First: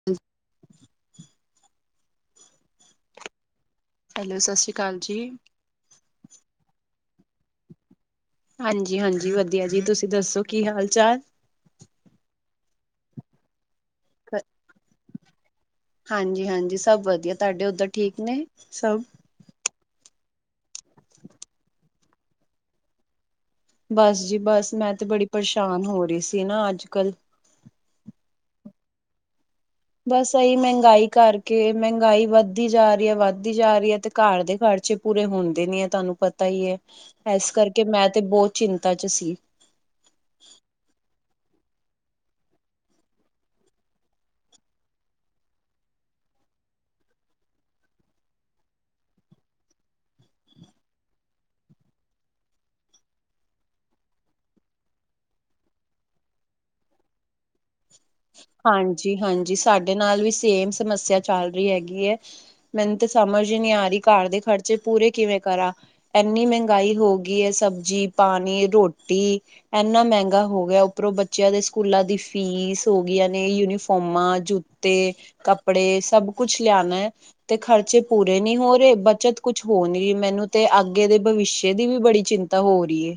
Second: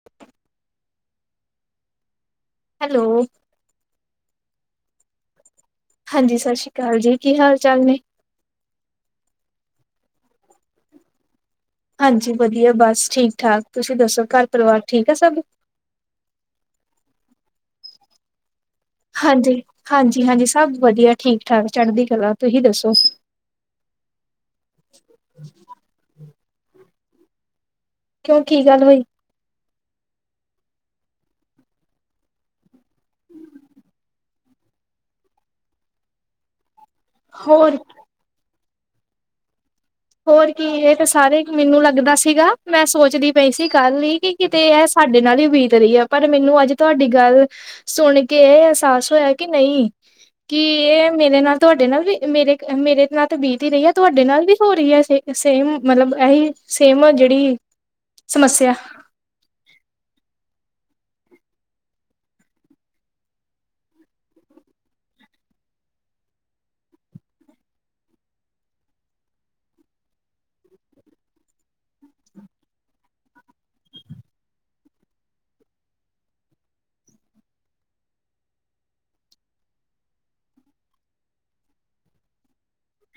[unintelligible] Hello. Hello ਸਤਿ ਸ਼੍ਰੀ ਅਕਾਲ ਜੀ। ਹਾਂਜੀ ਸਤਿ ਸ਼੍ਰੀ ਅਕਾਲ ਜੀ ਕੀ ਹਾਲ ਚਾਲ ਨੇ? ਹਾਂਜੀ, ਹਾਂਜੀ ਵਧੀਆ ਜੀ ਤੁਸੀਂ ਦੱਸੋ ਕੀ ਹਾਲ ਚਾਲ? ਹਾਂਜੀ, ਵਧੀਆ ਬਸ ਠੀਕ ਠਾਕ ਤੁਸੀਂ ਦੱਸੋ ਘਰ ਪਰਿਵਾਰ ਠੀਕ ਆ ਸਭ ਹਾਂਜੀ-ਹਾਂਜੀ, ਸਭ ਵਧੀਆ ਤੁਹਾਡੇ ਉੱਧਰ ਠੀਕ ਨੇ ਸਭ ਹਾਂਜੀ-ਹਾਂਜੀ, ਹਾਂਜੀ ਸਭ ਵਧੀਆ ਠੀਕ ਠਾਕ ਚੜ੍ਹਦੀ ਕਲਾ ਤੁਸੀਂ ਦੱਸੋ? ਬਸ ਜੀ ਬਸ ਮੈਂ ਤੇ ਬੜੀ ਪਰੇਸ਼ਾਨ ਹੋ ਰਹੀ ਸੀ ਨਾ ਅੱਜ ਕੱਲ। ਕਿਉਂ ਕੀ ਗੱਲ ਹੋਈ? ਬਸ ਇਹੀ ਮਹਿੰਗਾਈ ਕਰਕੇ ਮਹਿੰਗਾਈ ਵੱਧਦੀ ਜਾ ਵੱਧਦੀ ਜਾ ਰਹੀ ਐ ਤੇ ਘਰ ਦੇ ਖਰਚੇ ਪੂਰੇ ਹੁੰਦੇ ਨੀ ਐ ਤੁਹਾਨੂੰ ਪਤਾ ਈ ਐ। ਏਸ ਹੋਰ ਕਰਕੇ ਮੈਂ ਤੇ ਬਹੁਤ ਚਿੰਤਾ ਚ ਸੀ। ਹੋਰ ਕੀ ਇਹ ਤੇ ਸਾਰੇ ਮੈਨੂੰ ਲੱਗਦਾ ਸੀਗਾ ਮੈਂ ਸੋਚਦੀ ਪਈ ਸੀ ਕੱਲ ਈ, ਕਿਤੇ ਇਹ ਸਾਡੇ ਨਾਲ ਈ ਬੀਤ ਰਹੀ ਐ ਪਰ ਮੈਨੂੰ ਅੱਜ ਤੁਹਾਡੀ ਗੱਲ! ਸੁਣ ਕੇ ਏ ਅਹਿਸਾਸ ਹੋਇਆ ਕਿ ਨਹੀਂ। ਕੀ ਇਹ ਮੇਰੇ ਨਾਲ ਤੁਹਾਡੇ ਨਾਲ ਵੀ ਮੇਰੇ ਮੇਰੇ ਨਾਲ ਤੇ ਬੀਤ ਈ ਰਹੀ ਆ ਤੁਹਾਡੇ ਨਾਲ ਵੀ ਪੂਰੀ ਐ ਸੇ ਸੇਮ ਮਤਲਬ ਇਹੀ ਸੇਮ ਜਿਹੜੀ! ਸਮੱਸਿਆ। ਹਾਂਜੀ-ਹਾਂਜੀ ਸਾਡੇ ਨਾਲ ਵੀ ਸੇਮ ਸਮੱਸਿਆ ਚੱਲ ਰੀ ਹੈਗੀ ਐ। ਮੈਨੂੰ ਤਾਂ ਸਮਝ ਈ ਨੀ ਆ ਰੀ ਘਰ ਦੇ ਖਰਚੇ ਪੂਰੇ ਕਿਵੇਂ ਕਰਾ? ਐਨੀ ਮਹਿੰਗਾਈ ਹੋ ਗਈ ਐ ਸਬਜ਼ੀ, ਪਾਣੀ, ਰੋਟੀ। ਐਨਾ ਮਹਿੰਗਾ ਹੋ ਗਿਆ ਉੱਪਰੋਂ ਬੱਚਿਆਂ ਦੇ ਸਕੂਲਾਂ ਦੀ ਫੀਸ। ਹੋਗੀਆਂ ਨੇ ਯੂਨੀਫੋਮਾਂ, ਜੁੱਤੇ, ਕੱਪੜੇ ਸਬ ਕੁਛ ਲਿਆਣਾ। ਤੇ ਖਰਚੇ ਪੂਰੇ ਨੀ ਹੋ ਰਹੇ ਬੱਚਤ ਕੁਛ ਹੋ ਨੀ ਰਹੀ ਮੈਨੂੰ ਤੇ ਅੱਗੇ ਦੇ ਭਵਿੱਸ਼ਯ ਦੀ ਵੀ ਬੜੀ ਚਿੰਤਾ। ਤਾਂ ਹੋ ਰਹੀ ਏ।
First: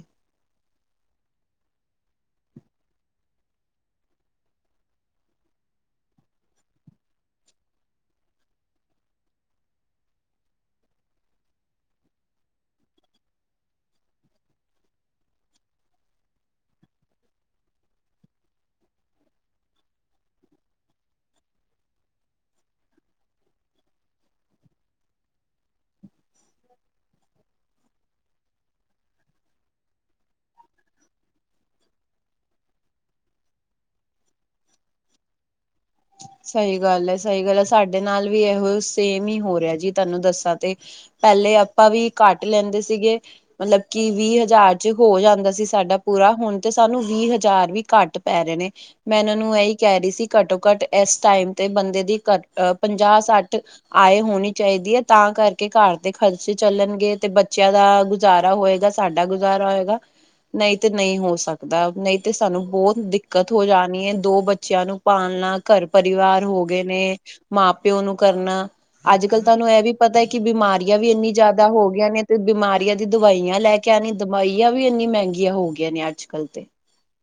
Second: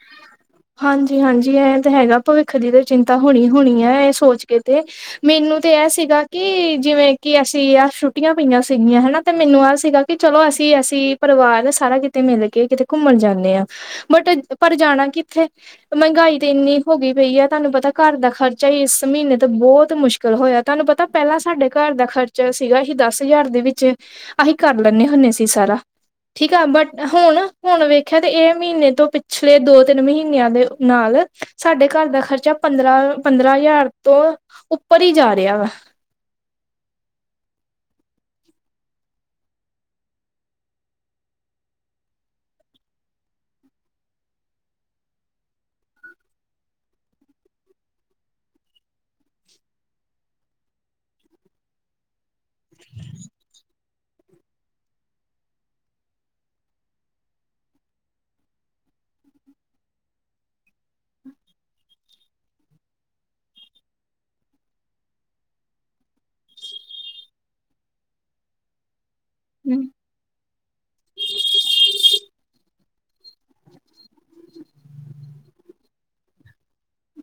ਹਾਂਜੀ ਹਾਂਜੀ, ਇਹ ਤੇ ਹੈਗਾ ਭਵਿੱਖ ਦੀ ਤੇ ਚਿੰਤਾ ਹੋਣੀ ਹੋਣੀ ਐ ਏ ਸੋਚ ਕੇ ਤੇ। ਮੈਨੂੰ ਤੇ ਐ ਸੀਗਾ ਕਿ ਜਿਵੇਂ ਕਿ ਅਸੀਂ ਆ ਛੁੱਟੀਆਂ ਪਈਆਂ ਸੀਗੀਆਂ ਹਨਾ ਤੇ ਮੈਨੂੰ ਆਹ ਸੀਗਾ। ਕਿ ਚਲੋ ਅਸੀਂ ਅਸੀਂ ਪਰਿਵਾਰ ਸਾਰਾ ਕਿਤੇ ਮਿਲ ਕੇ ਕਿਤੇ ਘੁੰਮਣ ਜਾਣੇ ਆ ਬਟ ਪਰ ਜਾਣਾ ਕਿੱਥੇ? ਮਹਿੰਗਾਈ ਤੇ ਇੰਨੀ ਹੋ ਗਈ ਪਈ ਐ ਤੁਹਾਨੂੰ ਪਤਾ ਘਰ ਦਾ ਖਰਚਾ ਈ ਇਸ ਮਹੀਨੇ ਤੋਂ ਬਹੁਤ ਮੁਸ਼ਕਿਲ ਹੋਇਆ ਤੁਹਾਨੂੰ ਪਤਾ ਪਹਿਲਾਂ ਸਾਡੇ ਘਰ ਦਾ ਖ਼ਰਚਾ ਸੀਗਾ ਅਸੀਂ ਦਸ ਹਜ਼ਾਰ ਦੇ ਵਿੱਚ। ਅਸੀਂ ਕਰ ਲੈਂਦੇ ਹੁੰਦੇ ਸੀ ਸਾਰਾ। ਠੀਕ ਆ' ਬਟ ਹੁਣ ਹੁਣ ਵੇਖਿਆ ਤੇ ਏ ਮਹੀਨੇ ਤੋਂ ਪਿਛਲੇ ਦੋ ਤਿੰਨ ਮਹੀਨਿਆਂ ਦੇ ਨਾਲ ਸਾਡੇ ਘਰ ਦਾ ਖਰਚਾ ਪੰਦਰਾਂ ਪੰਦਰਾਂ ਹਜ਼ਾਰ ਤੋਂ ਉੱਪਰ ਈ ਜਾ ਰਿਹਾ ਵਾ। ਸਹੀ ਗੱਲ ਐ ਸਹੀ ਗੱਲ ਐ ਸਾਡੇ ਨਾਲ ਵੀ ਇਹੋ ਸੇਮ ਹੀ ਹੋ ਰਿਹਾ ਜੀ ਤੁਹਾਨੂੰ ਦੱਸਾਂ ਤੇ। ਪਹਿਲੇ ਆਪਾਂ ਵੀ ਘੱਟ ਲੈਂਦੇ ਸੀਗੇ। ਮਤਲਬ ਕਿ ਵੀਹ ਹਜ਼ਾਰ ਚ ਹੋ ਜਾਂਦਾ ਸੀ ਸਾਡਾ ਪੂਰਾ ਹੁਣ ਤੇ ਸਾਨੂੰ ਵੀਹ ਹਜ਼ਾਰ ਵੀ ਘੱਟ ਪੈ ਰੇ ਨੇ। ਮੈਂ ਇਹਨਾਂ ਨੂੰ ਇਹੀ ਕਹਿ ਰਹੀ ਸੀ ਘੱਟੋ ਘੱਟ ਇਸ ਟਾਈਮ ਤੇ ਬੰਦੇ ਦੀ ਪੰਜਾਹ ਸੱਠ ਆਏ ਹੋਣੀ ਚਾਹੀਦੀ ਐ ਤਾਂ ਕਰਕੇ ਘਰ ਦੇ ਖਰਚੇ ਚੱਲਣਗੇ ਤੇ ਬੱਚਿਆਂ ਦਾ ਗੁਜ਼ਾਰਾ ਹੋਏਗਾ। ਤੁਹਾਡਾ ਗੁਜ਼ਾਰਾ ਹੋਏਗਾ। ਨਹੀਂ ਤੇ ਨਹੀਂ ਹੋ ਸਕਦਾ ਨਹੀਂ ਤੇ ਸਾਨੂੰ ਬਹੁਤ ਦਿੱਕਤ ਹੋ ਜਾਣੀ ਐ ਦੋ ਬੱਚਿਆਂ ਨੂੰ ਪਾਲਣਾ। ਘਰ ਪਰਿਵਾਰ ਹੋ ਗਏ ਨੇ ਮਾਂ ਪਿਓ ਨੂੰ ਕਰਨਾ। ਅੱਜ ਕੱਲ ਤੁਹਾਨੂੰ ਇਹ ਵੀ ਪਤਾ ਹੈ ਕਿ ਬਿਮਾਰੀਆਂ ਵੀ ਇੰਨੀ ਜ਼ਿਆਦਾ ਹੋ ਗਈਆਂ ਨੇ ਤੇ ਬਿਮਾਰੀਆਂ! ਦੀ ਦਵਾਈਆਂ ਲੈ ਕੇ ਆਉਣੀ ਦਵਾਈਆਂ ਵੀ ਇੰਨੀ ਮਹਿੰਗੀਆਂ ਹੋ ਗਈਆਂ ਨੇ ਅੱਜ ਕੱਲ੍ਹ ਤੇ।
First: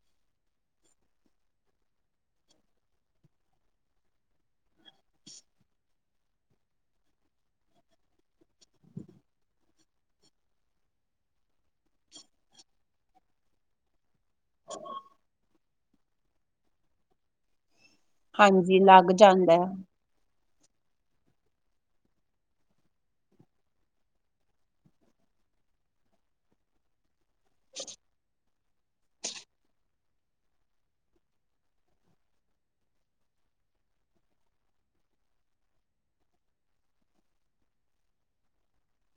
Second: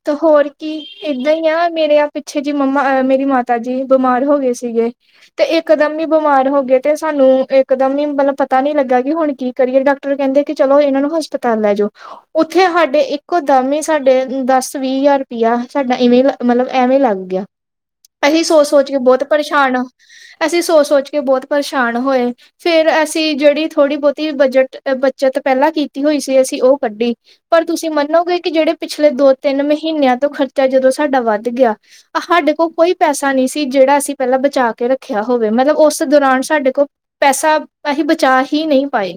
ਤਾਂ ਹੋਰ ਕੀ ਏਦਾਂ ਹੀ ਆ ਮੇਰੇ ਪਿੱਛੇ ਜੀ ਮੰਮਾ ਮੇਰੀ ਮਾਤਾ ਜੀ ਬਿਮਾਰ ਹੋ ਗਏ ਸੀਗੇ। ਤੇ ਇਕ ਦਮ ਹੀ ਬਿਮਾਰ ਹੋ ਗਏ ਤੇ ਸਾਨੂੰ ਇਕ ਦਮ ਹੀ ਮਤਲਬ ਪਤਾ ਨੀ ਲੱਗਾ ਕਿ ਹੁਣ ਕੀ ਕਰੀਅਰ ਡਾਕਟਰ ਕਹਿੰਦੇ ਕਿ ਚਲੋ ਇਹਨਾਂ ਨੂੰ ਹਸਪਤਾਲ ਲੈ ਜਾਓ। ਉੱਥੇ ਹਾਡੇ ਇੱਕੋ ਦਮ ਸਾਡੇ ਦਾਦੀ ਵੀਹ ਹਜ਼ਾਰ ਰੁਪਇਆ ਸਾਡਾ ਇਵੇਂ ਮਤਲਬ ਐਵੇਂ ਲੱਗ ਗਿਆ। ਅਸੀਂ ਸੋਚ ਹਾਂਜੀ ਸੋਚ ਕੇ ਲੱਗ ਬਹੁਤ ਜਾਂਦਾ ਹੈ ਪਰੇਸ਼ਾਨ, ਅਸੀਂ ਸੋਚ ਸੋਚ ਕੇ ਬਹੁਤ ਪਰੇਸ਼ਾਨ ਹੋਏ। ਫੇਰ ਅਸੀਂ ਜਿਹੜੀ ਥੋੜ੍ਹੀ ਬਹੁਤੀ ਬਜਟ ਬੱਚਤ ਪਹਿਲਾਂ ਕੀਤੀ ਹੋਈ ਸੀ ਅਸੀਂ ਉਹ ਕੱਢੀ। ਪਰ ਤੁਸੀਂ ਮੰਨੋਗੇ ਕਿ ਜਿਹੜੇ ਪਿਛਲੇ ਦੋ ਤਿੰਨ ਮਹੀਨਿਆਂ ਤੋਂ ਖਰਚਾ ਜਦੋਂ ਸਾਡਾ ਵੱਧ ਗਿਆ! ਸਾਡੇ ਕੋਲ ਕੋਈ ਪੈਸਾ ਨਹੀਂ ਸੀ ਜਿਹੜਾ ਅਸੀਂ ਪਹਿਲਾਂ ਬਚਾ ਕੇ ਰੱਖਿਆ ਹੋਵੇ ਮਤਲਬ ਉਸ ਦੌਰਾਨ ਸਾਡੇ ਕੋਲ ਪੈਸਾ ਅਸੀਂ ਬਚਾ ਹੀ ਨਹੀਂ ਪਾਏ।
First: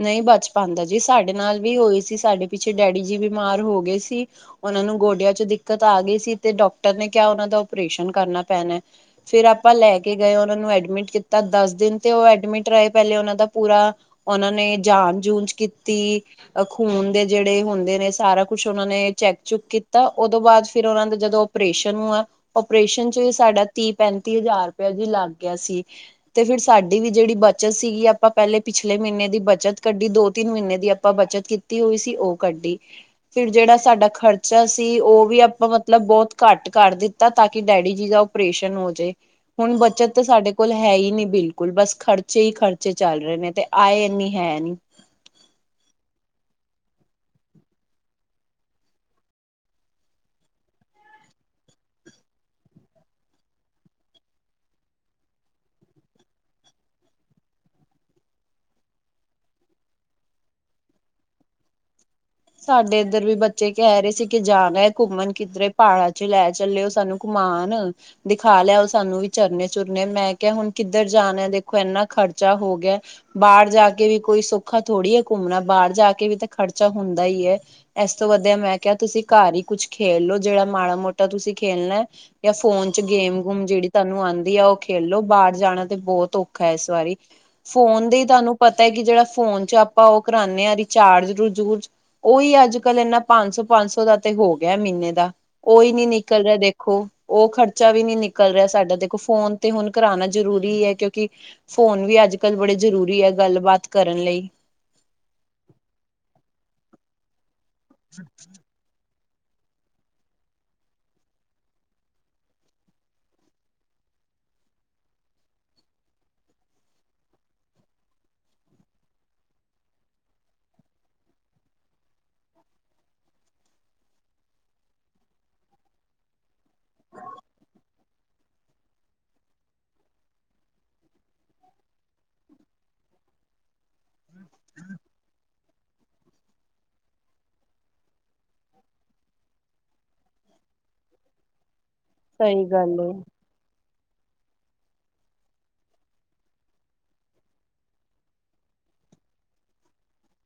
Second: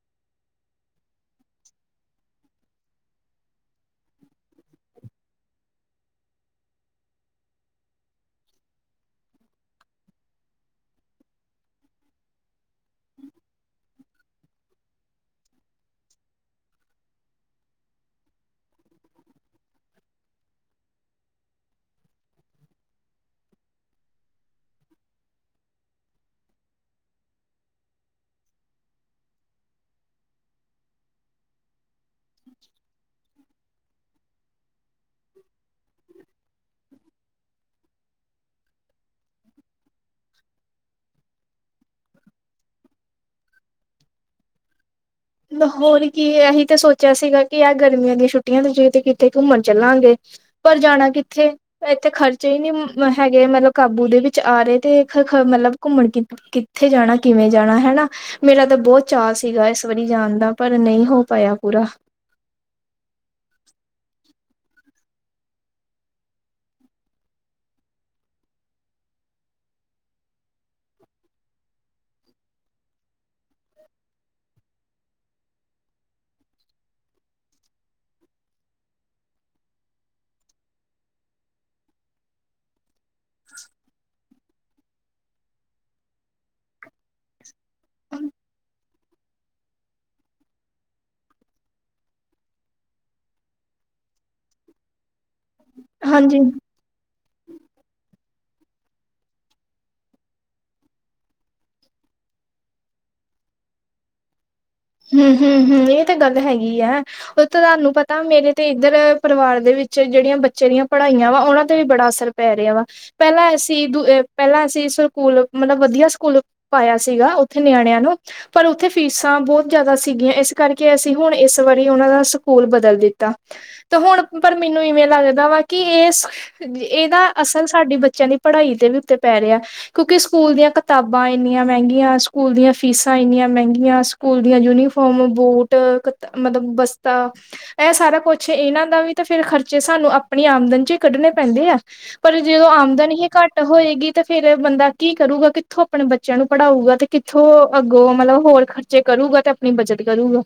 ਨਹੀਂ ਬਚ ਪਾਉਂਦਾ ਜੀ ਸਾਡੇ ਨਾਲ ਵੀ ਹੋਏ ਸੀ ਸਾਡੇ ਪਿੱਛੇ ਡੈਡੀ ਜੀ ਬਿਮਾਰ ਹੋ ਗਏ ਸੀ। ਉਹ ਨੂੰ ਗੋਡਿਆਂ ਚ ਦਿੱਕਤ ਆ ਗਈ ਸੀ ਤੇ ਡਾਕਟਰ ਨੇ ਕਿਹਾ ਉਹਨਾਂ ਦਾ ਓਪਰੇਸ਼ਨ ਕਰਨਾ ਪੈਣਾ। ਫੇਰ ਆਪਾਂ ਲੈ ਕੇ ਗਏ ਉਹਨਾਂ ਨੂੰ ਐਡਮਿਟ ਕੀਤਾ ਦਸ ਦਿਨ ਤੇ ਉਹ ਐਡਮਿਟ ਰਹੇ ਪਹਿਲੇ ਉਹਨਾਂ ਦਾ ਪੂਰਾ ਓਨਾਂ ਨੇ ਜਾਂਚ ਜੂਂਚ ਕੀਤੀ ਖੂਨ ਦੇ ਜੇੜੇ ਹੁੰਦੇ ਨੇ ਸਾਰਾ ਕੁਛ ਓਨਾਂ ਨੇ ਚੈਕ ਚੁੱਕ ਕੀਤਾ, ਓਦੋਂ ਬਾਦ ਫੇਰ ਓਨਾਂ ਦਾ ਜਦੋਂ ਪਰੇਸ਼ਨ ਹੂਆ, ਓਪਰੇਸ਼ਨ ਚ ਵੀ ਸਾਡਾ ਤੀਹ, ਪੈਂਤੀ ਹਜ਼ਾਰ ਰਪੇਆ ਜੀ ਲਾੱਗ ਗੇਆ ਸੀ। ਤੇ ਫਿਰ ਸਾਡੀ ਵੀ ਜੇੜੀ ਬੱਚਤ ਸੀਗੀ, ਅਪਾਂ ਪੈਲੇ ਪਿੱਛ ਪਿਛਲੇ ਮ੍ਹੀਨੇ ਦੀ ਬੱਚਤ ਕੱਡੀ, ਦੋ ਤਿੰਨ ਮ੍ਹੀਨੇ ਦੀ ਅਪਾਂ ਬੱਚਤ ਕੀਤੀ ਹੋਈ ਸੀ ਓ ਕੱਡੀ ਫਿਰ ਜੇੜਾ ਸਾਡਾ ਖਰਚਾ ਸੀ ਓ ਵੀ ਅਪਾਂ ਮਤਲਬ ਬੋਤ ਕੱਟ ਕਰ ਦਿੱਤਾ ਤਾਕਿ ਡੈਡੀ ਜੀ ਦਾ ਓਪਰੇਸ਼ਨ ਹੋ ਜੇ। ਹੁਣ ਬੱਚਤ ਤੇ ਸਾਡੇ ਕੋਲ ਹੈਈ ਨੀ ਬਿਲਕੁਲ, ਬਾਸ ਖਰਚੇ ਈ ਖਰਚੇ ਚਲ ਰੇ ਨੇ ਤੇ ਆਏ ਏਨੀ ਹੈ ਨੀ। ਹੋਰ ਕੀ ਐ ਹੀ ਤੇ ਸੋਚੇਆ ਸੀਗਾ, ਕਿ ਐ ਗਰਮੀਆਂ ਦੀ ਛੁੱਟੀਆਂ ਤੇ, ਵੀ ਤੇ ਕਿੱਥੇ ਘੁੰਮਣ ਚੱਲਾਂਗੇ। ਪਰ ਜਾਣਾ ਕਿੱਥੇ ਏੱਥੇ ਖਰਚੇ ਈ ਨੀ ਹੈਗੇ ਮਤਲਬ ਕਾਬੂ ਦੇ ਵਿੱਚ ਆਰੇ, ਤੇ ਮਤਲਬ ਘੁੰਮਣ ਕਿ ਕਿੱਥੇ ਜਾਣਾ, ਕਿਵੇਂ ਜਾਣਾ ਹੇਨਾ, ਮੇਰਾ ਤਾਂ ਬੋਤ ਚਾਅ ਸੀਗਾ ਇਸ ਵਰੀ ਜਾਨਦਾ, ਪਰ ਨਈ ਹੋ ਪਾਏਆ ਪੂਰਾ। ਸਾਡੇ ਇੱਧਰ ਵੀ ਬੱਚੇ ਕੈਰੈ ਸੀ ਕਿ ਜਾਨੈ ਘੁੰਮਣ ਕਿੱਧਰੇ ਪਹਾੜਾਂ ਚ ਲੈ ਚੱਲੇਓ ਸਾਨੂੰ ਘੁਮਾਨ ਦਿਖਾ ਲੇਆਓ ਸਾਨੂੰ ਵੀ ਝਰਨੇ ਚੁਰਨੇ, ਮੈਂ ਕੇਆ ਹੁਨ ਕਿੱਧਰ ਜਾਣੈ ਦੇਖੋ ਏਨਾ ਖਰਚਾ ਹੋ ਗੇਆ ਬਹਾਰ ਜਾ ਕੇ ਵੀ ਕੋਈ ਸੁੌਖਾ ਥੋੜੀ ਏ ਘੁੰਮਣਾ, ਬਾਰ ਜਾ ਕੇ ਵੀ ਤਾ ਖ਼ਰਚਾ ਹੁੰਦਾ ਈ ਏ ਏਸ ਤੋ ਵਦੀਆ ਮੈਂ ਕੇਆ ਤੂਸੀ ਘਾਰ ਈ ਕੁੱਛ ਖੇਲ ਲੋ, ਜੇੜਾ ਮਾੜਾ ਮੋਟਾ ਤੂਸੀ ਖੇਲਨੈ ਯਾ ਫੋ਼ਨ ਚ ਗੇਮ ਗੂਮ ਜੇੜੀ ਤੂਆਨੂੰ ਆਂਦੀ ਐ ਓ ਖੇ ਖੇਲੋ, ਬਾਰ ਜਾਣਾ ਤੇ ਬੋਤ ਔਖੈ ਇਸ ਵਾਰੀ ਫੋਨ ਦੇ ਈ ਤੂਆਨੂੰ ਪਤਾ ਐ ਕਿ ਜੇੜਾ ਫੋਨ ਚ ਆਪਾਂ ਓ ਕਰਾਨੇ ਆਂ ਰਿਚਾਰਜ ਰਜੁਜ ਓਈ ਆਜ ਕਾਲ ਏਨਾ ਪੇਨਸੋ ਸੌ, ਪੇਨਸੋ ਦਾ ਤੇ ਹੋ ਗੇਆ ਮਹੀਨੇ ਦਾ, ਓਈ ਨੀ ਹਾਂਜੀ ਨਿਕਲ ਰੇਆ ਦੇਖੋ ਦੇਖੋ ਓ ਖਰਚਾ ਵੀ ਨੀ ਨਿਕਲ ਰੇਆ ਸਾਡਾ ਦੇਖੋ, ਫੋ਼ਨ ਤੇ ਹੁਨ ਕਰਾਨਾ ਜ਼ਰੂਰੀ ਐ ਕਿਉਂਕਿ ਫੋਨ ਵੀ ਅੱਜ ਕਾਲ ਬੜੇ ਜਰੂਰੀ ਐ ਗਾਲਬਾਤ ਕਰਨ ਲਈ। ਹੂੰ, ਹੂੰ, ਹੂੰ ਏ ਤਾ ਗਾਲ ਹੈਗੀ ਐ ਓ ਤਾ ਤੂਆਨੂੰ ਪਤਾ ਮੇਰੇ ਤੇ ਇੱਧਰ ਪਰਿਵਾਰ ਦੇ ਵਿਚ ਜੇੜੀਆਂ ਬੱਚੇ ਦੀਆਂ ਪਢਾਈਆਂ ਵਾ, ਓਨਾਂ ਤੇ ਵੀ ਬੜਾ ਅਸਰ ਪੈ ਰੇਆ ਵਾ। ਪੈਹਲਾਂ ਅਸੀ ਦੁ, ਪੈਹਲਾਂ ਅਸੀ ਸੂਕੂਲ ਮਤਲਬ ਵਦੀਆ ਸੂਕੂਲ ਪਾਈਏਆ ਸੀਗਾ ਓਥੇ ਨਿਆਣੇਆਂ ਨੂੰ, ਪਰ ਓਥੇ ਫੀਸਾਂ ਬੋਤ ਜਾਦਾ ਸੀਗੀਆਂ ਏਸ ਕਾਰਕੇ ਅਸੀ ਹੁਣ ਏਸ ਵਾਰੀ ਓਨਾਂ ਦਾ ਸੂਕੂਲ ਬਦਲ ਦਿੱਤਾ। ਤੇ ਹੁਣ ਪਰ ਮੈਨੂੰ ਇਵੇਂ ਲੱਗਦਾ ਵਾ ਕਿ ਏਸ, ਏ ਨਾ ਅਸਲ ਸਾਡੀ ਬੱਚਿਆਂ ਦੀ ਪੜਾਈ ਦੇ ਵੀ ਉਤੇ ਪੈ ਰਿਆ। ਕਿਉਂਕਿ ਸੂਕੂਲ ਦੀਆਂ ਕਤਾਬਾਂ ਏਨੀਆਂ ਮਹਿੰਗੀਆਂ, ਸੂਕੂਲ ਦੀਆਂ ਫੀਸਾਂ ਏਨੀਆਂ ਮਹਿੰਗੀਆਂ ਸਕੂਲ ਦੀਆਂ ਯੂਨੀਫੋਮ, ਬੂਟ ਕ ਮਤਲਬ ਬਸਤਾ। ਏਹ ਸਾਰਾ ਕੁੱਛ ਇਹਨਾਂ ਦਾ ਵੀ ਤਾਂ ਫਿਰ ਖਰਚੇ ਸਾਨੂੰ ਆਪਣੀ ਆਮਦਨ ਚੋ ਈ ਕੱਡਨੇ ਪੈਂਦੇ ਐ ਪਰ ਸਹੀ ਜਦੋਂ ਗੱਲ ਆਮਦਨ ਏ ਹੀ ਘੱਟ ਹੋਏਗੀ ਤੇ ਫੇਰ ਬੰਦਾ ਕੀ ਕਰੂਗਾ, ਕਿੱਥੋਂ ਅਪਣੇ ਬੱਚੇ ਆ ਨੂੰ ਪੜਾਂਊਗਾ, ਤੇ ਕਿੱਥੋਂ ਅੱਗੋਂ ਮਤਲਬ ਹੋਰ ਖ ਰਚੇ ਕਰੂਗਾ ਤਾਂ ਆਪਣੀ ਬਚਤ ਕਰੂਗਾ।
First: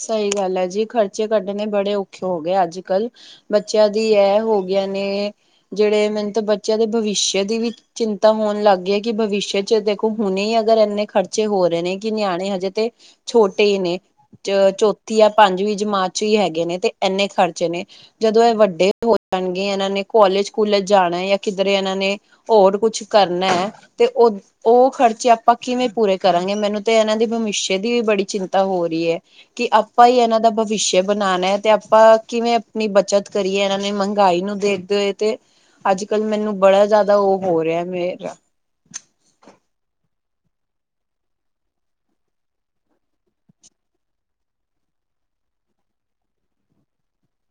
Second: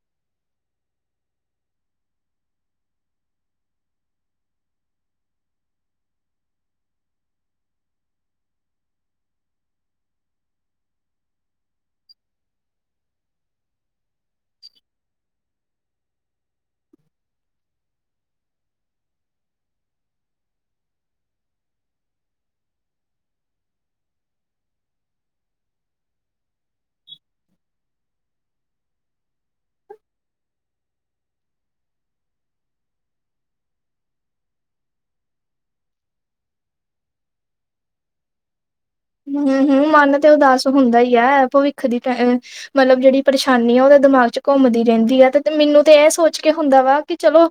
ਸਈ ਗੱਲ ਐ ਜੀ ਖ਼ਰਚੇ ਕੱਡਨੇ ਬੜੇ ਔਖੇ ਹੋ ਗਏ ਅੱਜਕਲ ਬੱਚਿਆਂ ਦੀ ਐ ਹੋ ਗਈਆਂ ਨੇ, ਜਿਹੜੇ ਮੈਨੂੰ ਤੇ ਬੱਚਿਆਂ ਦੇ ਭਵਿਸ਼ਯ ਦੀ ਵੀ ਚਿੰਤਾ ਹੋਣ ਲਾਗੀ ਐ, ਕਿ ਭਵਿਸ਼ਯ ਚ ਦੇਖੋ ਹੁਨੇ ਅਗਰ ਐਨੇ ਖਰਚੇ ਹੋ ਰੇ ਨੇ ਕਿ ਨਿਆਣੇ ਹਜੇ ਤੇ ਛੋਟੇ ਈ ਨੇ ਚ, ਚੌਥੀ ਜਾਂ ਪੰਜਵੀਂ ਜਮਾਤ ਚ ਈ ਹੈਗੇ ਨੇ ਤੇ ਏਨੇ ਖ਼ਰਚੇ ਨੇ ਜਦੋਂ ਐ ਵੱਡੇ ਹੋ ਜਾਨਗੇ ਏਨਾ ਨੇ ਕੋਲੇਜ ਕੂਲਜ ਜਾਣਾ ਜਾ ਕਿਧਰੇ ਏਨਾ ਨੇ ਹੋਰ ਕੁਛ ਕਰਨਾ ਤੇ ਓ ਓ ਖਰਚੇ ਆਪਾਂ ਕਿਵੇਂ ਪੂਰੇ ਕਰਾਂਗੇ ਮੈਨੂੰ ਤੇ ਐਨਾਂ ਦੀ ਭਵਿਸ਼ਯ ਦੀ ਵੀ ਬੜੀ ਚਿੰਤਾ ਹੋ ਰੀ ਏ। ਕਿ ਆਪਾਂ ਈ ਇਨਾਂ ਦਾ ਭਵਿਸ਼ਯ ਬਣਾਨਾ ਤੇ ਆਪਾਂ ਕਿਵੇਂ ਆਪਣੀ ਬੱਚਤ ਕਰੀਏ ਐਨਾਂ ਨੇ ਮਹੰਗਾਈ ਨੂੰ ਦੇਖਦੇ ਹੋਏ ਤੇ ਅੱਜਕਲ ਮੈਨੂੰ ਬੜਾ ਜ਼ਿਆਦਾ ਓ ਹੋ ਰੇ ਆ ਮੇਰਾ ਹੂੰ, ਹੂੰ ਮਨ ਤੇ ਉਦਾਸ ਹੁੰਦਾ ਈ ਐ, ਭਵਿੱਖ ਦੀ ਟੈ ਮਤਲਬ ਜਿਹੜੀ ਪਰੇਸ਼ਾਨੀ ਆ ਓਦੇ ਦਿਮਾਗ ਚ ਘੁੰਮਦੀ ਰਹਿੰਦੀ ਆ ਤੇ ਮੈਨੂੰ ਤੇ ਐ ਸੋਚ ਕੇ ਹੁੰਦਾ ਵਾ ਕਿ ਚਲੋ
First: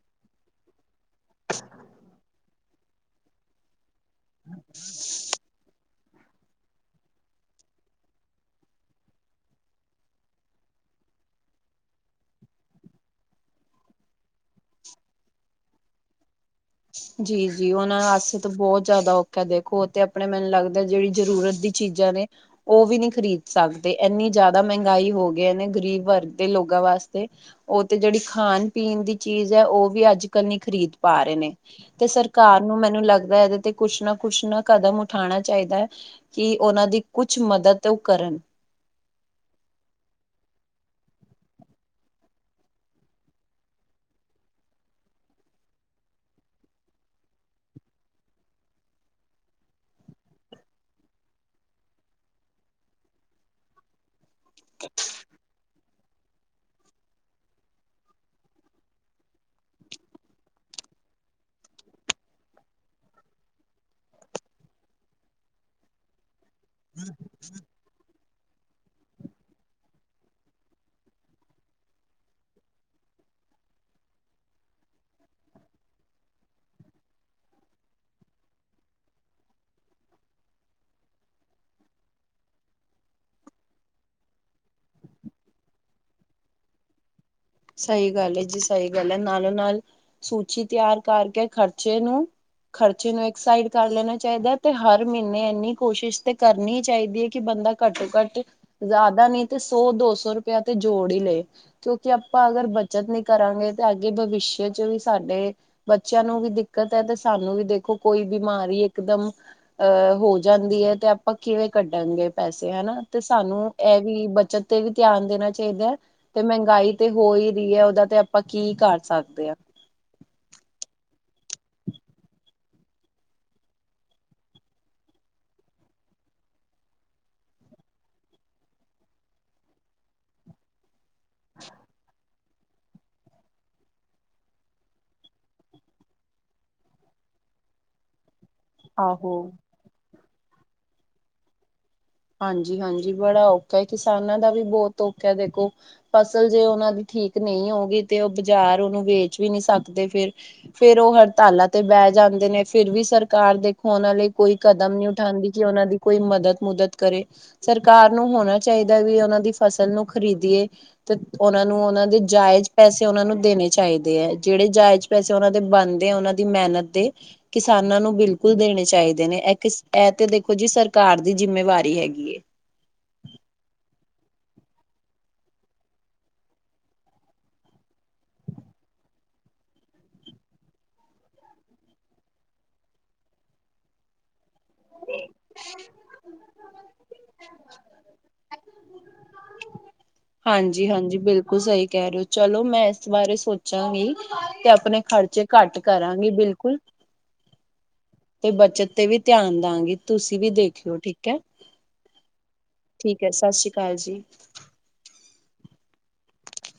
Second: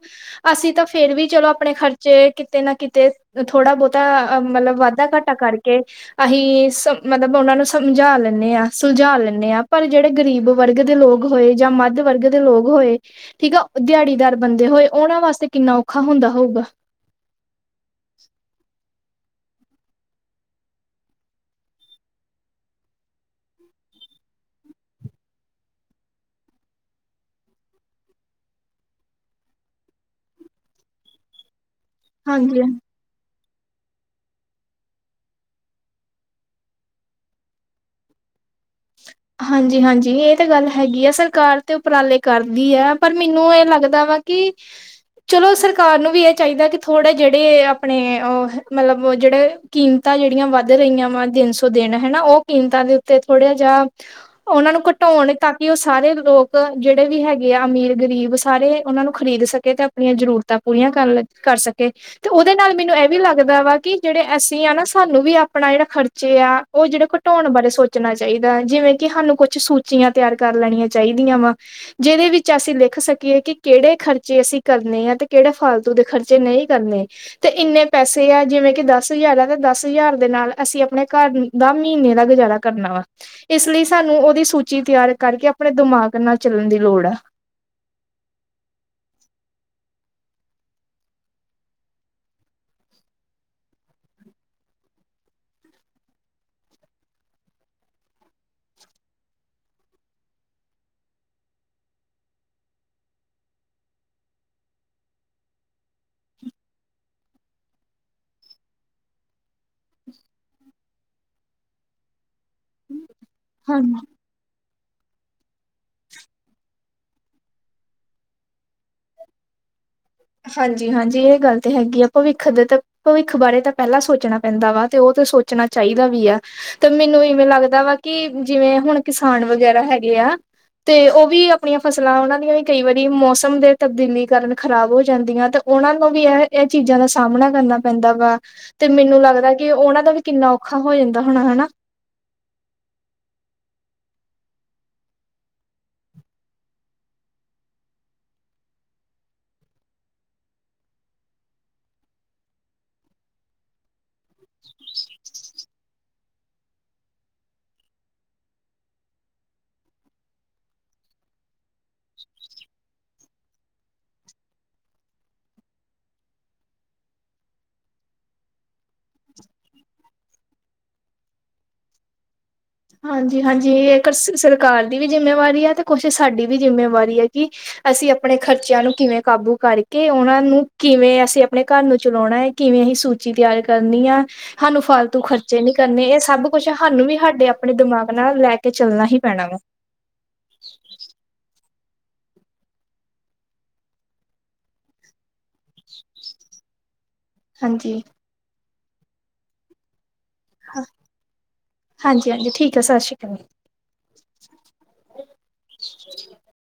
ਅਸੀਂ ਤਾਂ ਫੇਰ ਵੀ ਚਲੋ ਆਪਣੇ ਖਰਚੇ ਕਿਤੇ ਨਾ ਕਿਤੇ ਥੋੜਾ ਬਹੁਤਾ ਅ ਮਤਲਬ ਵਾਧਾ ਘਾਟਾ ਕਰਕੇ ਅਸੀਂ ਸ ਮਤਲਬ ਉਹਨਾਂ ਨੂੰ ਸਮਝਾ ਲੈਣੇ ਆ ਸੁਲਝਾ ਲੈਣੇ ਆ ਪਰ ਜਿਹੜੇ ਗਰੀਬ ਵਰਗ ਦੇ ਲੋਕ ਹੋਏ ਜਾਂ ਮੱਧ ਵਰਗ ਦੇ ਲੋਕ ਹੋਏ ਠੀਕ ਆ ਦਿਹਾੜੀਦਾਰ ਬੰਦੇ ਹੋਏ ਉਹਨਾਂ ਵਾਸਤੇ ਕਿੰਨਾ ਔਖਾ ਹੁੰਦਾ ਹੋਊਗਾ ਜੀ ਜੀ ਉਹਨਾਂ ਵਾਸਤੇ ਤਾਂ ਬਹੁਤ ਜ਼ਿਆਦਾ ਔਖਾ ਦੇਖੋ ਓ ਤੇ ਆਪਣੇ ਮੈਨੂੰ ਲੱਗਦਾ ਜਿਹੜੀ ਜ਼ਰੂਰਤ ਦੀ ਚੀਜ਼ਾਂ ਨੇ ਉਹ ਵੀ ਨਹੀਂ ਖ਼ਰੀਦ ਸਕਦੇ ਐਨੀ ਜ਼ਿਆਦਾ ਮਹਿੰਗਾਈ ਹੋ ਗਈ ਨੇ ਗਰੀਬ ਵਰਗ ਦੇ ਲੋਕਾਂ ਵਾਸਤੇ ਉਹ ਤੇ ਜਿਹੜੀ ਖਾਣ ਪੀਣ ਦੀ ਚੀਜ਼ ਐ ਉਹ ਵੀ ਅੱਜ ਕੱਲ ਨ ਖ਼ਰੀਦ ਪਾ ਰੇ ਨੇ ਤੇ ਸਰਕਾਰ ਹਾਂਜੀ ਨੂੰ ਮੈਨੂੰ ਲੱਗਦਾ ਇਹਦੇ ਤੇ ਕੁਛ ਨਾ ਕੁਛ ਨਾ ਕਦਮ ਉਠਾਣਾ ਚਾਹੀਦਾ ਕਿ ਉਹਨਾਂ ਦੀ ਕੁਛ ਮਦਦ ਓ ਕਰਨ [inaudible] ਹਾਂਜੀ ਹਾਂਜੀ, ਇਹ ਤਾਂ ਗੱਲ ਹੈਗੀ ਆ ਸਰਕਾਰ ਤੇ ਉਪਰਾਲੇ ਕਰਦੀ ਐ ਪਰ ਮੈਨੂੰ ਇਹ ਲੱਗਦਾ ਵਾ ਕਿ ਚਲੋ ਸਰਕਾਰ ਨੂੰ ਵੀ ਇਹ ਚਾਹੀਦਾ ਕਿ ਥੋੜੇ ਜਿਹੜੇ ਆਪਣੇ ਉਹ ਮਤਲਬ ਜਿਹੜੇ ਕੀਮਤਾਂ ਜਿਹੜੀਆਂ ਵੱਧ ਰਹੀਆਂ ਵਾ ਦਿਨ ਸੌ ਦਿਨ ਹਨਾ ਉਹ ਕੀਮਤਾਂ ਦੇ ਉੱਤੇ ਥੋੜ੍ਹੇ ਜਾਂ ਉਹਨਾਂ ਨੂੰ ਘਟਾਉਣ ਤਾਂ ਕਿ ਓ ਸਾਰੇ ਲੋਕ ਜਿਹੜੇ ਵੀ ਹੈਗੇ ਆ ਅਮੀਰ ਗਰੀਬ ਸਾਰੇ ਉਹਨਾਂ ਨੂੰ ਖਰੀਦ ਸਕੇ ਤੇ ਆਪਣੀਆਂ ਜਰੂਰਤਾਂ ਪੂਰੀਆਂ ਕਰਨ ਲੱਗੇ। ਕਰ ਸਕੇ। ਤੇ ਉਹਦੇ ਨਾਲ ਮੈਨੂੰ ਏ ਵੀ ਲੱਗਦਾ ਵਾ ਕਿ ਜਿਹੜੇ ਅਸੀਂ ਆ ਨਾ ਸਾਨੂੰ ਵੀ ਆਪਣਾ ਜਿਹੜਾ ਖਰਚੇ ਆ ਓ ਜਿਹੜੇ ਘਟਾਉਣ ਬਾਰੇ ਸੋਚਣਾ ਚਾਹੀਦਾ ਜਿਵੇਂ ਕਿ ਸਾਨੂੰ ਕੁਛ ਸੂਚੀਆਂ ਤਿਆਰ ਕਰ ਲੈਣੀਆਂ ਚਾਹੀਦੀਆਂ ਵਾ ਜਿਹਦੇ ਵਿੱਚ ਅਸੀਂ ਲਿਖ ਸਕੀਏ ਕਿ ਕਿਹੜੇ ਖਰਚੇ ਅਸੀਂ ਕਰਨੇ ਆ ਤੇ ਕਿਹੜੇ ਫਾਲਤੂ ਦੇ ਖਰਚੇ ਨਹੀਂ ਕਰਨੇ। ਤੇ ਇੰਨੇ ਪੈਸੇ ਆ ਜਿਵੇਂ ਕਿ ਦਸ ਹਜ਼ਾਰ ਆ ਤੇ ਦਸ ਹਜ਼ਾਰ ਦੇ ਨਾਲ ਅਸੀਂ ਆਪਣੇ ਘਰ? ਦਾ ਮਹੀਨੇ ਦਾ ਗੁਜ਼ਾਰਾ ਕਰਨਾ ਵਾ? ਇਸ ਲਈ ਸਾਨੂੰ ਉਹਦੀ ਸੂਚੀ ਤਿਆਰ ਕਰਕੇ ਆਪਣੇ ਦਿਮਾਗ ਨਾਲ ਚੱਲਣ ਦੀ ਲੋੜ ਆ ਸਹੀ ਗੱਲ ਐ ਜੀ ਸਹੀ ਗੱਲ ਐ ਨਾਲੋਂ ਨਾਲ ਸੂਚੀ ਤਿਆਰ ਕਰਕੇ ਖ਼ਰਚੇ ਨੂੰ ਖਰਚੇ ਨੂੰ ਇੱਕ ਸਾਈਡ ਕਰ ਲੈਣਾ ਚਾਹੀਦਾ ਤੇ ਹਰ ਮਹੀਨੇ ਇੰਨੀ ਕੋਸ਼ਿਸ਼ ਤੇ ਕਰਨੀ ਹੀ ਚਾਹੀਦੀ ਐ ਕਿ ਬੰਦਾ ਘੱਟੋ ਘੱਟ ਜ਼ਿਆਦਾ ਨੀ ਤੇ ਸੌ ਦੋ ਸੌ ਰੁਪਇਆ ਤੇ ਜੋੜ ਹੀ ਲਏ ਕਿਉਂਕਿ ਆਪਾਂ ਅਗਰ ਬੱਚਤ ਨੀ ਕਰਾਂਗੇ ਤੇ ਅੱਗੇ ਭਵਿਸ਼ਯ ਚ ਵੀ ਸਾਡੇ ਬੱਚਿਆਂ ਨੂੰ ਵੀ ਦਿੱਕਤ ਐ ਤੇ ਸਾਨੂੰ ਵੀ ਦੇਖੋ ਕੋਈ ਬਿਮਾਰੀ ਇਕ ਦਮ ਅਹ ਹੋ ਜਾਂਦੀ ਐ ਤੇ ਆਪਾਂ ਕਿਵੇਂ ਕੱਢਾਂਗੇ ਪੈਸੇ ਹਨਾ ਤੇ ਸਾਨੂੰ ਹਾਂਜੀ ਇਹ ਵੀ ਬੱਚਤ ਤੇ ਵੀ ਧਿਆਨ ਦੇਣਾ ਚਾਹੀਦਾ ਐ, ਤੇ ਮਹਿੰਗਾਈ ਤੇ ਹੋ ਈ ਰੀ ਐ ਉਹਦਾ ਤੇ ਆਪਾਂ ਕੀ ਕਰ ਸਕਦੇ ਆ। ਹਾਂਜੀ-ਹਾਂਜੀ, ਇਹ ਗੱਲ ਤੇ ਹੈਗੀ ਐ ਭਵਿੱਖ ਦੇ ਤਾਂ ਭਵਿੱਖ ਬਾਰੇ ਤਾਂ ਪਹਿਲਾਂ ਸੋਚਣਾ ਪੈਂਦਾ ਵਾ, ਤੇ ਉਹ ਤਾਂ ਸੋਚਣਾ ਚਾਹੀਦਾ ਵੀ ਆ। ਤੇ ਮੈਨੂੰ ਇਵੇਂ ਲੱਗਦਾ ਵਾ ਕਿ ਜਿਵੇਂ ਹੁਣ ਕਿਸਾਨ ਵਗੈਰਾ ਹੈਗੇ ਆ। ਤੇ ਉਹ ਵੀ ਆਪਣੀਆਂ ਫਸਲਾਂ ਉਹਨਾਂ ਦੀਆਂ ਵੀ ਕਈ ਵਾਰੀ ਮੌਸਮ ਦੇ ਤਬਦੀਲੀ ਕਾਰਨ ਖ਼ਰਾਬ ਹੋ ਜਾਂਦੀਆਂ, ਤੇ ਉਹਨਾਂ ਨੂੰ ਵੀ ਇਹ-ਇਹ ਚੀਜ਼ਾਂ ਦਾ ਸਾਹਮਣਾ ਕਰਨਾ ਪੈਂਦਾ ਵਾ। ਤੇ ਮੈਨੂੰ ਆਹੋ। ਲੱਗਦਾ ਕਿ ਉਹਨਾਂ ਦਾ ਵੀ ਕਿੰਨਾ ਔਖਾ ਹੋ ਜਾਂਦਾ ਹੋਣਾ ਹਨਾ। ਹਾਂਜੀ-ਹਾਂਜੀ ਬੜਾ ਔਖਾ ਕਿਸਾਨਾਂ ਦਾ ਵੀ ਬਹੁਤ ਔਖਾ ਦੇਖੋ ਫਸਲ ਜੇ ਉਹਨਾਂ ਦੀ ਠੀਕ ਨਹੀਂ ਹੋਊਗੀ, ਤੇ ਉਹ ਬਾਜ਼ਾਰ ਉਹਨੂੰ ਵੇਚ ਵੀ ਨੀ ਸਕਦੇ ਫਿਰ ਫੇਰ ਉਹ ਹੜਤਾਲਾਂ ਤੇ ਬਹਿ ਜਾਂਦੇ ਨੇ, ਫਿਰ ਵੀ ਸਰਕਾਰ ਦੇਖੋ ਓਹਨਾ ਲਈ ਕੋਈ ਕਦਮ ਨਹੀਂ ਉਠਾਉਂਦੀ ਕਿ ਉਹਨਾਂ ਦੀ ਕੋਈ ਮਦਦ-ਮੁਦਦ ਕਰੇ ਸਰਕਾਰ ਨੂੰ ਹੋਣਾ ਚਾਹੀਦਾ ਐ ਵੀ ਉਹਨਾਂ ਦੀ ਫਸਲ ਨੂੰ ਖ਼ਰੀਦੀਏ ਤੇ ਉਹਨਾਂ ਨੂੰ ਉਹਨਾਂ ਦੇ ਜਾਇਜ਼ ਪੈਸੇ, ਉਹਨਾਂ ਨੂੰ ਦੇਣੇ ਚਾਹੀਦੇ ਐ ਜਿਹੜੇ ਜਾਇਜ਼ ਪੈਸੇ ਉਹਨਾਂ ਦੇ ਬਣਦੇ ਆ, ਉਹਨਾਂ ਦੀ ਮਿਹਨਤ ਦੇ ਕਿਸਾਨਾਂ ਨੂੰ ਬਿਲਕੁਲ ਦੇਣੇ ਚਾਹੀਦੇ ਨੇ, ਇਹ-ਇਹ ਤੇ ਦੇਖੋ ਜੀ ਸਰਕਾਰ ਦੀ ਜਿੰਮੇਵਾਰੀ ਹੈਗੀ ਏ। ਹਾਂਜੀ-ਹਾਂਜੀ ਸਰਕਾਰ ਦੀ ਵੀ ਜਿੰਮੇਵਾਰੀ ਆ, ਤੇ ਕੁਛ ਸਾਡੀ ਵੀ ਜਿੰਮੇਵਾਰੀ ਐ ਕਿ ਅਸੀਂ ਆਪਣੇ ਖਰਚਿਆਂ ਨੂੰ ਕਿਵੇਂ ਕਾਬੂ ਕਰਕੇ ਉਹਨਾਂ ਨੂੰ, ਕਿਵੇਂ ਅਸੀਂ ਆਪਣੇ ਘਰ ਨੂੰ ਚਲਾਉਣਾ ਐ। ਕਿਵੇਂ ਅਸੀਂ ਸੂਚੀ ਤਿਆਰ ਕਰਨੀ ਐ। ਸਾਨੂੰ ਫਾਲਤੂ ਖਰਚੇ ਨੀ ਕਰਨੇ ਇਹ ਸਭ ਕੁਛ ਸਾਨੂੰ ਵੀ ਸਾਡੇ ਆਪਣੇ ਦਿਮਾਗ ਨਾਲ ਲੈ ਕੇ ਚੱਲਣਾ ਹੀ ਪੈਣਾ ਵਾ ਹਾਂਜੀ-ਹਾਂਜੀ ਬਿਲਕੁਲ ਸਹੀ ਕਹਿ ਰਹੇ ਹੋ ਚਲੋ ਮੈਂ ਇਸ ਬਾਰੇ ਸੋਚਾਂਗੀ ਤੇ ਆਪਣੇ ਖਰਚੇ ਘੱਟ ਕਰਾਂਗੀ ਬਿਲਕੁਲ, ਹਾਂਜੀ ਤੇ ਬੱਚਤ ਤੇ ਵੀ ਧਿਆਨ ਦਾ ਗੀ। ਤੁਸੀਂ ਵੀ ਦੇਖਿਓ ਠੀਕ ਐ, ਹਾਂਜੀ ਹਾਂਜੀ ਹੈ ਸ਼੍ਰੀ ਠੀਕ ਅਕਾਲ ਐ ਸਤਿ ਸ੍ਰੀ ਅਕਾਲ ਜੀ।